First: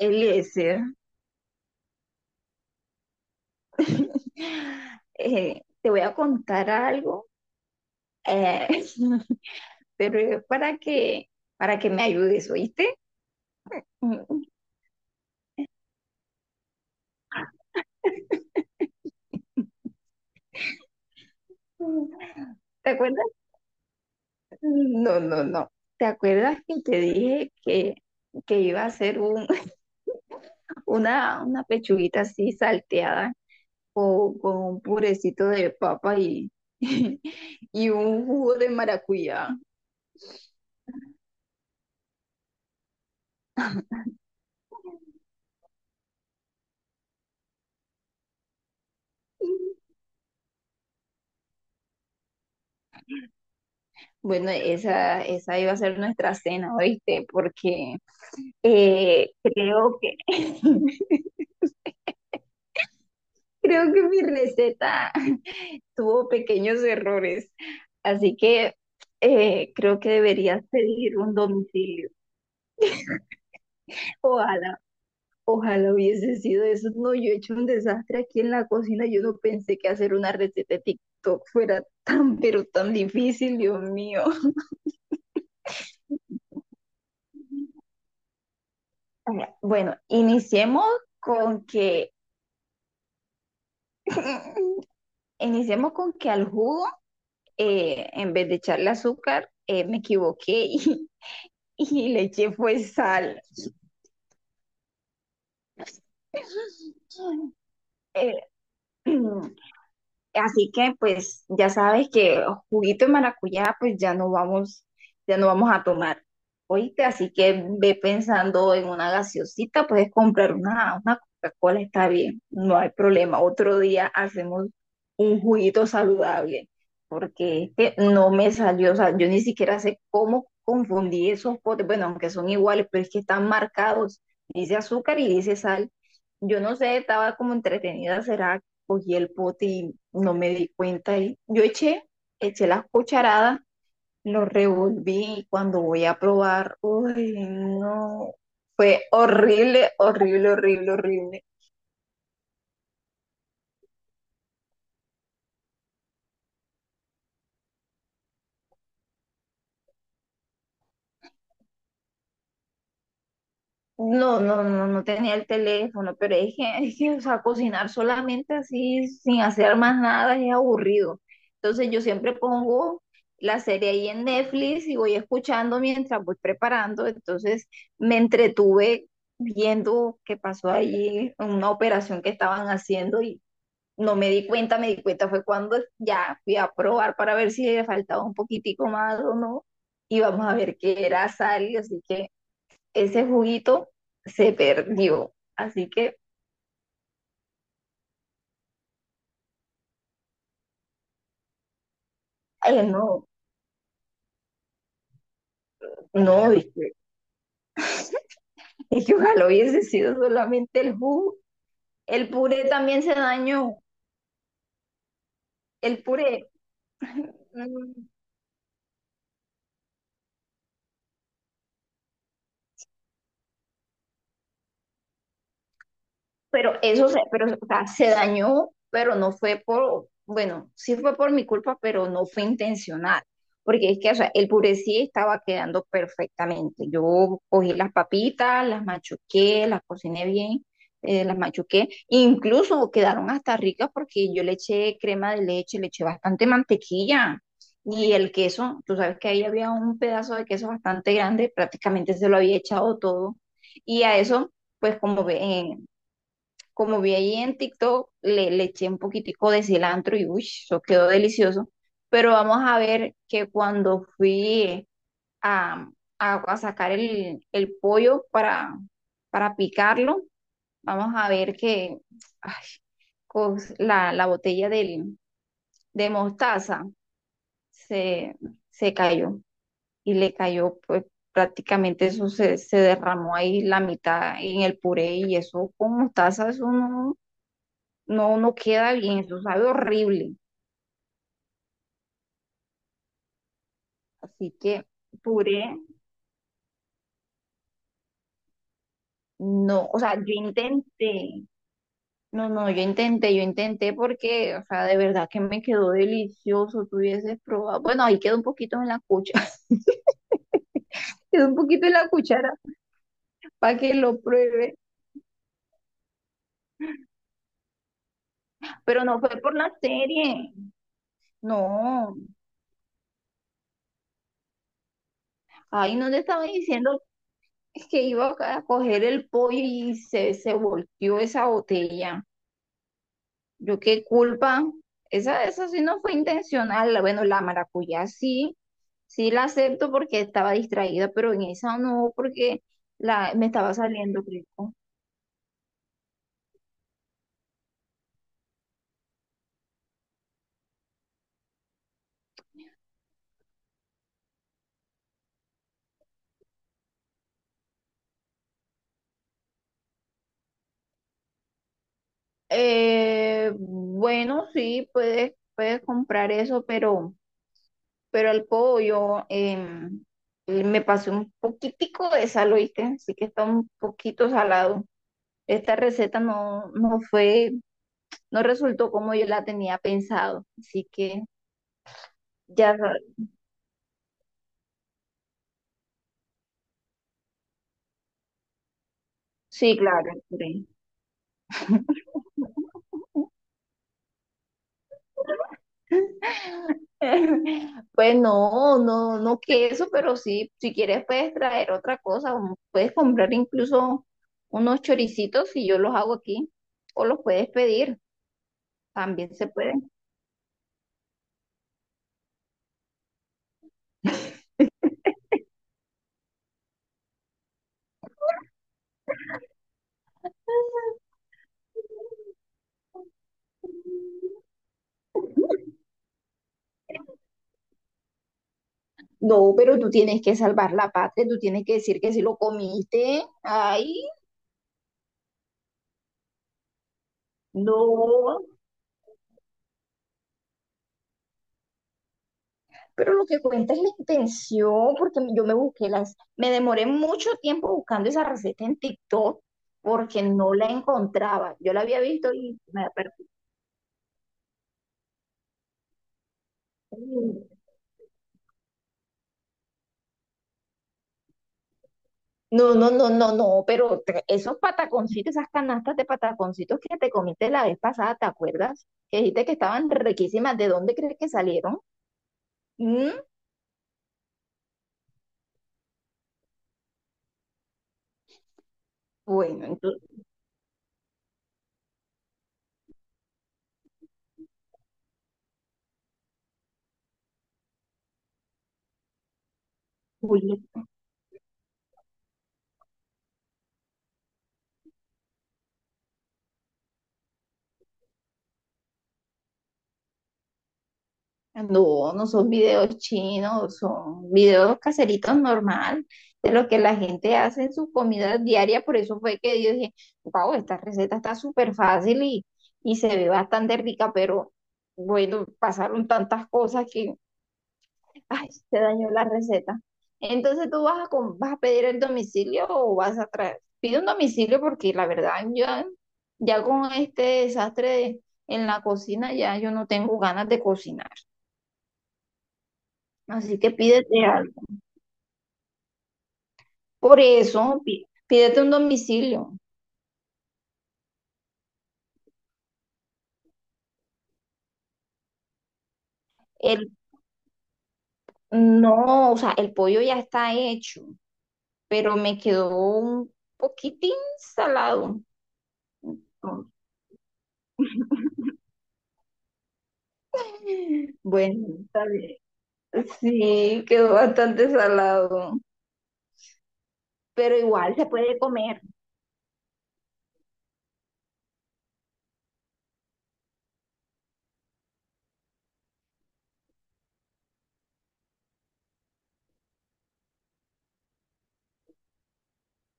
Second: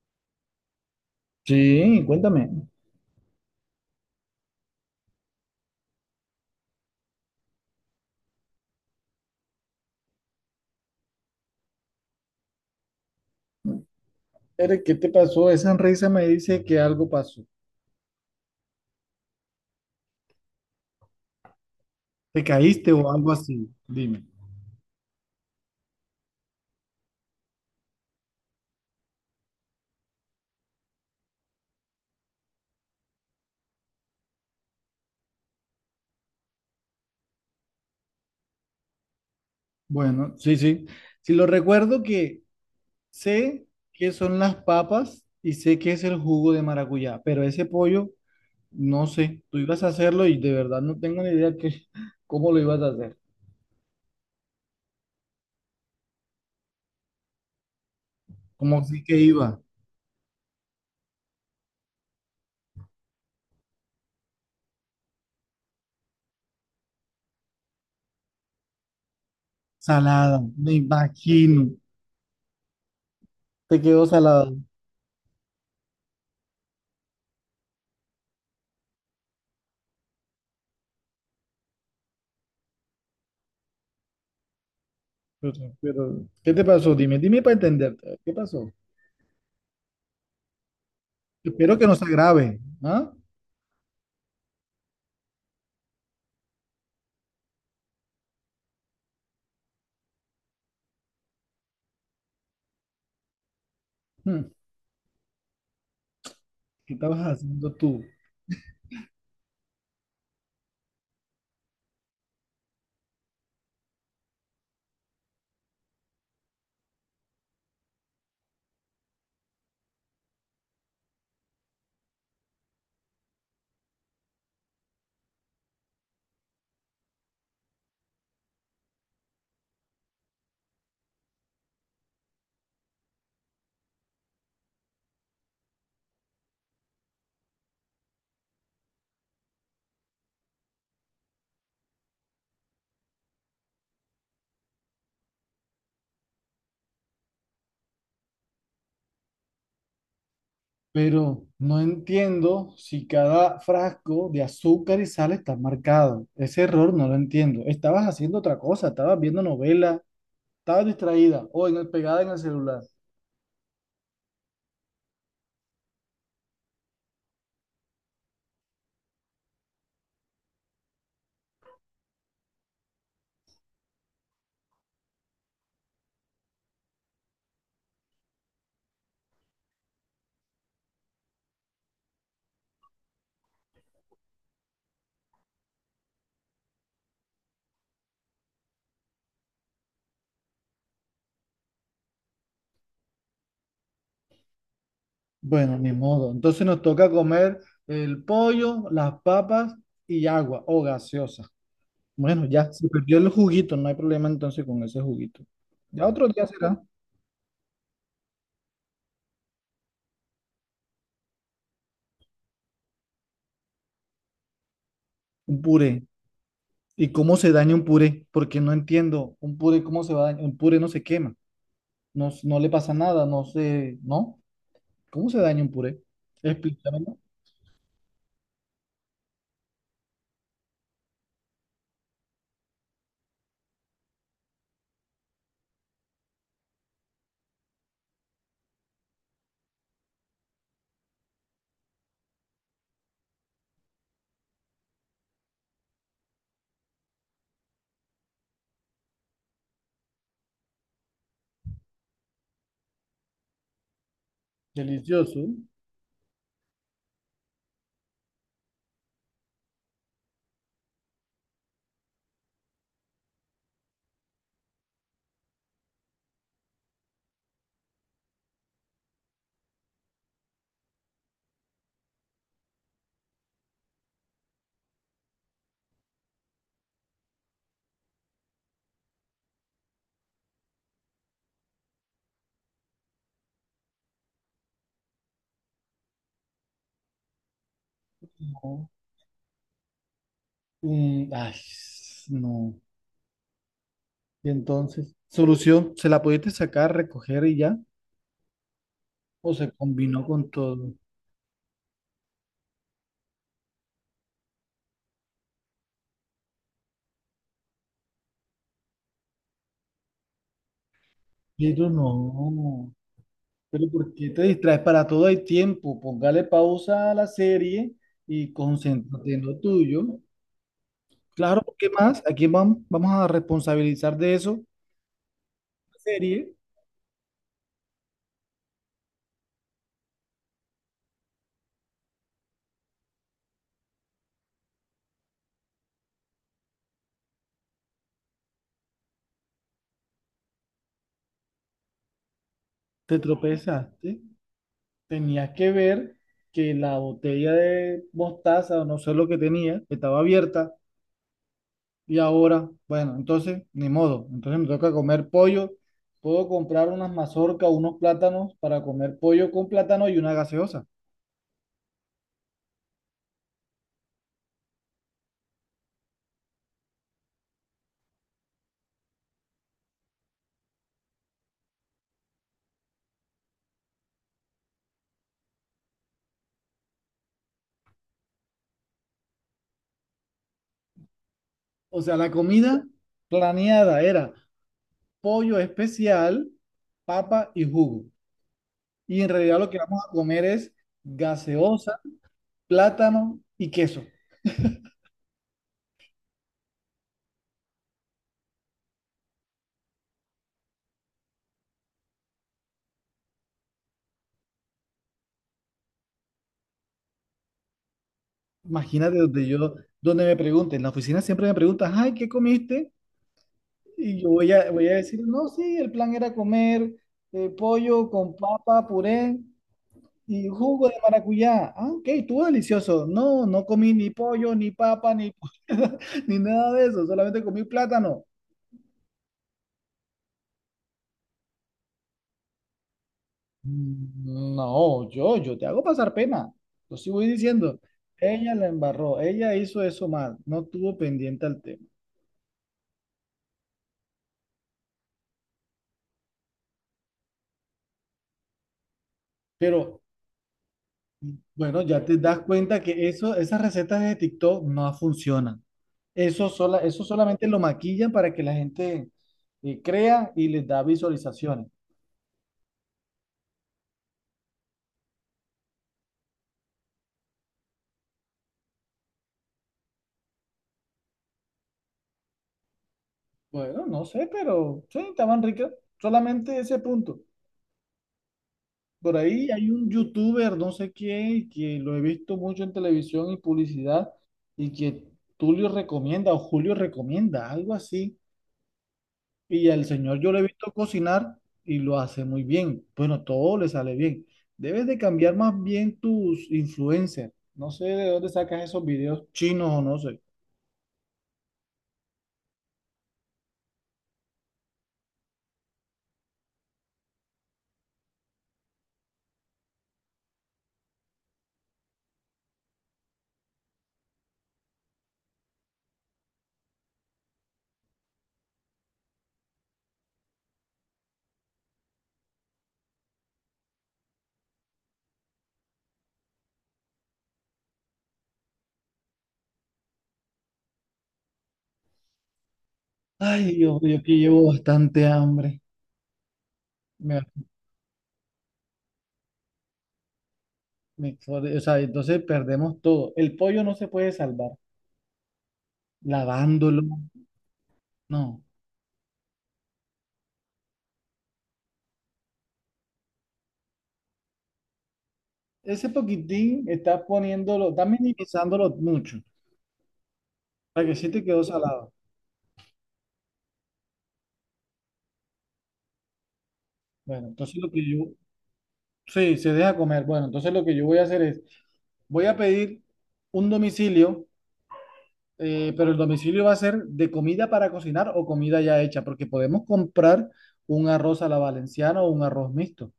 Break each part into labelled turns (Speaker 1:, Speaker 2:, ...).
Speaker 1: Eliezer,
Speaker 2: Sí, cuéntame.
Speaker 1: te voy a contar algo, eh, pero es para que me ayudes, ¿oíste?
Speaker 2: Eric, ¿qué te pasó? Esa sonrisa me dice que algo pasó. ¿Te
Speaker 1: ¿Te
Speaker 2: caíste o
Speaker 1: acuerdas?
Speaker 2: algo así? Dime.
Speaker 1: No, no, no. ¿Te acuerdas que te dije que iba a hacer una pechuguita así salteada o con un purecito de papa y, y un jugo de maracuyá.
Speaker 2: Bueno, sí, sí. Si lo recuerdo que sé qué son las papas y sé qué es el jugo de maracuyá, pero ese pollo, no sé. Tú ibas a hacerlo y de verdad no tengo ni idea que, cómo lo ibas a hacer.
Speaker 1: Bueno, esa iba a ser nuestra cena, ¿oíste? Porque
Speaker 2: ¿Cómo sí que iba?
Speaker 1: creo que creo que mi receta tuvo pequeños errores. Así que creo que
Speaker 2: Salada,
Speaker 1: deberías
Speaker 2: me
Speaker 1: pedir un
Speaker 2: imagino.
Speaker 1: domicilio.
Speaker 2: Te quedó salada.
Speaker 1: Ojalá. Ojalá hubiese sido eso. No, yo he hecho un desastre aquí en la cocina. Yo no pensé que hacer una receta de TikTok fuera tan, pero tan difícil, Dios mío.
Speaker 2: Pero, pero, ¿qué te pasó? Dime para entenderte. ¿Qué pasó?
Speaker 1: Ajá. Bueno, con
Speaker 2: Espero que no se
Speaker 1: que,
Speaker 2: agrave, ¿ah?
Speaker 1: iniciemos con que al jugo, en vez de echarle azúcar, me equivoqué y le eché fue sal.
Speaker 2: Hmm. ¿Qué estabas haciendo tú?
Speaker 1: Eh, Así que pues ya sabes que juguito de maracuyá pues ya no ya no vamos a tomar. Oíste, así que ve pensando en una gaseosita, puedes comprar una Coca-Cola, está bien, no hay problema. Otro día hacemos un juguito saludable, porque este no me salió, o sea, yo ni siquiera sé cómo confundí esos potes, bueno, aunque son iguales, pero es que están marcados, dice azúcar y dice sal. Yo no sé, estaba como entretenida, ¿será cogí el pote y no me di cuenta y yo eché las cucharadas, lo revolví y cuando voy a probar, uy, no, fue horrible, horrible, horrible, horrible.
Speaker 2: Pero no entiendo si cada frasco de azúcar y sal está marcado. Ese error no lo entiendo. Estabas haciendo otra cosa, estabas viendo novela, estabas distraída o pegada en el celular.
Speaker 1: No, no, no, no tenía el teléfono, pero es que, o sea, cocinar solamente así, sin hacer más nada, es aburrido. Entonces yo siempre pongo la serie ahí en Netflix y voy escuchando mientras voy preparando. Entonces me entretuve viendo qué pasó allí, una operación que estaban haciendo y no me di cuenta, me di cuenta fue cuando ya fui a probar para ver si le faltaba un poquitico más o no. Y vamos a ver qué era sal, así que ese juguito se perdió.
Speaker 2: Bueno,
Speaker 1: Así
Speaker 2: ni
Speaker 1: que,
Speaker 2: modo. Entonces nos toca comer el pollo, las papas y agua o gaseosa. Bueno, ya
Speaker 1: ay,
Speaker 2: se perdió
Speaker 1: no,
Speaker 2: el juguito, no hay problema entonces con ese juguito. Ya otro día
Speaker 1: no,
Speaker 2: será
Speaker 1: viste. Y que ojalá hubiese sido solamente el jugo. El puré también se dañó.
Speaker 2: un
Speaker 1: El
Speaker 2: puré.
Speaker 1: puré.
Speaker 2: ¿Y cómo se daña un
Speaker 1: Mm,
Speaker 2: puré? Porque no entiendo. ¿Un puré cómo se va a dañar? Un puré no se quema. No, no le pasa nada. No sé. ¿No? ¿Cómo se daña un puré?
Speaker 1: Pero eso
Speaker 2: Explícamelo.
Speaker 1: se, pero, o sea, se dañó, pero no fue por, bueno, sí fue por mi culpa, pero no fue intencional. Porque es que, o sea, el puré sí estaba quedando perfectamente. Yo cogí las papitas, las machuqué, las cociné bien, las machuqué. Incluso quedaron hasta ricas porque yo le eché crema de leche, le eché bastante mantequilla. Y el queso, tú sabes que ahí había un pedazo de queso bastante grande, prácticamente se lo había echado todo. Y a eso pues como ve,
Speaker 2: Delicioso.
Speaker 1: como vi ahí en TikTok, le eché un poquitico de cilantro y uy, eso quedó delicioso. Pero vamos a ver que cuando fui a, a sacar el pollo para picarlo, vamos a ver que ay, la botella de mostaza se, se cayó y le cayó, pues prácticamente eso se derramó ahí la mitad en el puré y eso con mostaza, eso no. No, no
Speaker 2: No.
Speaker 1: queda bien, eso sabe horrible.
Speaker 2: Mm, ay, no.
Speaker 1: Así
Speaker 2: Y
Speaker 1: que
Speaker 2: entonces,
Speaker 1: puré,
Speaker 2: solución, ¿se la pudiste sacar, recoger y ya? ¿O se
Speaker 1: no, o sea, yo
Speaker 2: combinó con todo?
Speaker 1: intenté, no, no, yo intenté porque, o sea, de verdad que me quedó delicioso, tú hubieses probado. Bueno, ahí quedó un poquito en la cuchara. quedó un poquito
Speaker 2: Pero
Speaker 1: en la cuchara
Speaker 2: no.
Speaker 1: para
Speaker 2: Pero
Speaker 1: que
Speaker 2: ¿por
Speaker 1: lo
Speaker 2: qué te
Speaker 1: pruebe,
Speaker 2: distraes? Para todo hay tiempo. Póngale pausa a la serie y
Speaker 1: pero no fue
Speaker 2: concéntrate en
Speaker 1: por
Speaker 2: lo
Speaker 1: la
Speaker 2: tuyo.
Speaker 1: serie,
Speaker 2: Claro, ¿qué
Speaker 1: no,
Speaker 2: más? ¿A quién vamos a responsabilizar de eso?
Speaker 1: ahí
Speaker 2: La
Speaker 1: no te estaba
Speaker 2: serie,
Speaker 1: diciendo que iba a coger el pollo y se volteó esa botella. Yo qué culpa. Esa sí no fue intencional. Bueno, la maracuyá sí, sí la acepto porque estaba distraída, pero en esa no, porque
Speaker 2: te
Speaker 1: me estaba
Speaker 2: tropezaste,
Speaker 1: saliendo rico.
Speaker 2: tenías que ver que la botella de mostaza o no sé lo que tenía estaba abierta y ahora, bueno, entonces ni modo, entonces me toca comer pollo, puedo comprar unas mazorcas, unos plátanos para comer pollo con plátano y una gaseosa.
Speaker 1: Bueno, sí, puedes comprar eso, pero el pollo me pasé un poquitico de sal, ¿oíste? Así que está un poquito salado. Esta receta no fue, no resultó como yo la tenía pensado. Así que
Speaker 2: O sea, la
Speaker 1: ya,
Speaker 2: comida planeada era pollo especial, papa y jugo. Y en realidad lo
Speaker 1: sí,
Speaker 2: que vamos
Speaker 1: claro,
Speaker 2: a comer
Speaker 1: sí.
Speaker 2: es gaseosa, plátano y queso.
Speaker 1: Pues no, no, no queso, pero sí, si quieres puedes traer otra cosa, o puedes comprar incluso unos choricitos y yo los hago aquí, o los puedes pedir,
Speaker 2: Imagínate
Speaker 1: también
Speaker 2: donde
Speaker 1: se
Speaker 2: yo,
Speaker 1: pueden.
Speaker 2: donde me pregunten, en la oficina siempre me preguntan, ay, ¿qué comiste? Y yo voy a decir, no, sí, el plan era comer pollo con papa, puré y jugo de maracuyá. Ah, ok, estuvo delicioso. No, no comí ni pollo, ni papa, ni, ni nada de eso, solamente comí plátano.
Speaker 1: No, pero tú tienes que salvar la patria, tú tienes que decir que sí lo comiste. Ay,
Speaker 2: "Mm, no, yo te hago pasar pena. Yo sí voy diciendo,
Speaker 1: no.
Speaker 2: ella la embarró, ella hizo eso mal, no tuvo pendiente al tema.
Speaker 1: Pero lo que cuenta es la intención, porque yo me busqué las, me demoré mucho tiempo buscando esa receta en TikTok
Speaker 2: Pero
Speaker 1: porque no la encontraba. Yo la
Speaker 2: bueno,
Speaker 1: había
Speaker 2: ya te
Speaker 1: visto
Speaker 2: das
Speaker 1: y
Speaker 2: cuenta
Speaker 1: me la
Speaker 2: que
Speaker 1: perdí.
Speaker 2: eso, esas recetas de TikTok no funcionan. Eso, eso solamente lo maquillan para que la gente crea y les da visualizaciones.
Speaker 1: No, no, no, no, no, pero esos pataconcitos, esas canastas de pataconcitos que te comiste la vez pasada, ¿te acuerdas? Que dijiste que estaban riquísimas. ¿De dónde crees que salieron? Mm.
Speaker 2: Bueno, no sé, pero sí, estaban ricas. Solamente ese punto. Por ahí
Speaker 1: Bueno,
Speaker 2: hay un
Speaker 1: entonces,
Speaker 2: youtuber, no sé quién, que lo he visto mucho en televisión y publicidad, y que Tulio recomienda o Julio recomienda, algo así. Y al señor yo lo he visto cocinar y lo hace muy bien. Bueno, todo le sale bien. Debes de cambiar más bien tus influencers. No sé de dónde sacas esos videos chinos o no sé.
Speaker 1: no, no son videos chinos, son videos caseritos normal, de lo que la gente hace en sus comidas diarias. Por eso fue que yo dije, wow, esta receta está súper fácil y se ve bastante rica, pero bueno, pasaron tantas cosas que, ay, se dañó la receta. Entonces tú vas vas a pedir el domicilio o vas a traer, pide un domicilio porque la verdad yo ya con este desastre en la cocina ya yo no tengo ganas de cocinar.
Speaker 2: Ay,
Speaker 1: Así que
Speaker 2: Dios, yo que
Speaker 1: pídete
Speaker 2: llevo
Speaker 1: algo.
Speaker 2: bastante hambre.
Speaker 1: Por
Speaker 2: Me-
Speaker 1: eso, pídete un domicilio.
Speaker 2: me- o sea, entonces perdemos todo. El pollo no se puede salvar. Lavándolo,
Speaker 1: El,
Speaker 2: no.
Speaker 1: no, o sea, el pollo ya está hecho, pero me quedó un poquitín salado.
Speaker 2: Ese poquitín estás poniéndolo, estás minimizándolo mucho. Para que sí te quedó
Speaker 1: Bueno,
Speaker 2: salado.
Speaker 1: está bien. Sí, quedó bastante salado,
Speaker 2: Bueno, entonces
Speaker 1: pero
Speaker 2: lo que
Speaker 1: igual
Speaker 2: yo...
Speaker 1: se puede comer.
Speaker 2: Sí, se deja comer. Bueno, entonces lo que yo voy a hacer es... Voy a pedir un domicilio, pero el domicilio va a ser de comida para cocinar o comida ya hecha, porque podemos comprar un arroz a la valenciana o un arroz mixto.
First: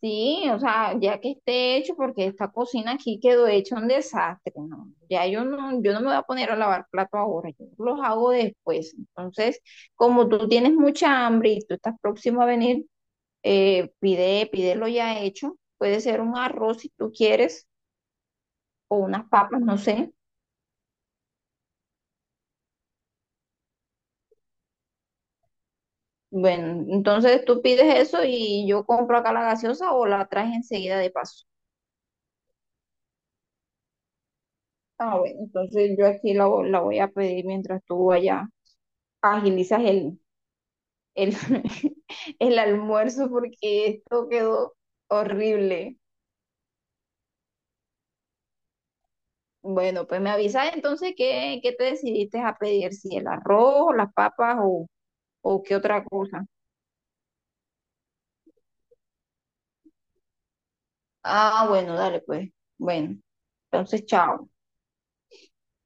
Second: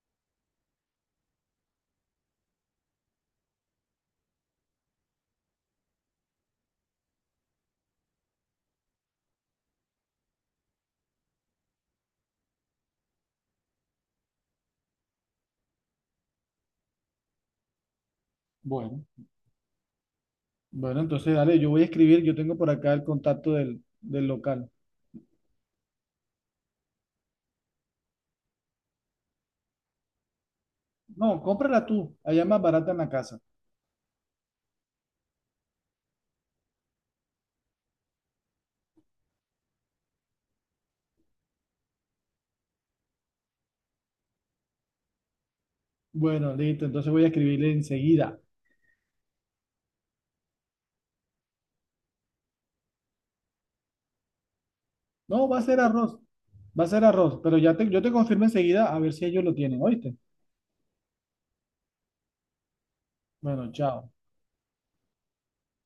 Speaker 1: Sí, o sea, ya que esté hecho, porque esta cocina aquí quedó hecha un desastre, ¿no? Ya yo no, yo no me voy a poner a lavar plato ahora, yo los hago después. Entonces, como tú tienes mucha hambre y tú estás próximo a venir, pide, pídelo ya hecho. Puede ser un arroz si tú quieres, o
Speaker 2: Bueno,
Speaker 1: unas papas, no sé.
Speaker 2: bueno, entonces dale, yo voy a escribir, yo tengo por acá el contacto del local.
Speaker 1: Bueno, entonces tú pides eso y yo compro acá la gaseosa o la traes enseguida de
Speaker 2: No,
Speaker 1: paso.
Speaker 2: cómprala tú, allá es más barata en la casa.
Speaker 1: Ah, bueno, entonces yo aquí la voy a pedir mientras tú allá agilizas el, el almuerzo porque esto quedó horrible.
Speaker 2: Bueno, listo, entonces voy a escribirle enseguida.
Speaker 1: Bueno, pues me avisas entonces qué te decidiste a pedir, si el arroz, las papas
Speaker 2: No,
Speaker 1: o qué otra cosa.
Speaker 2: va a ser arroz, pero ya te, yo te confirmo enseguida a ver si ellos lo tienen, ¿oíste?
Speaker 1: Ah, bueno, dale pues. Bueno,
Speaker 2: Bueno,
Speaker 1: entonces
Speaker 2: chao.
Speaker 1: chao.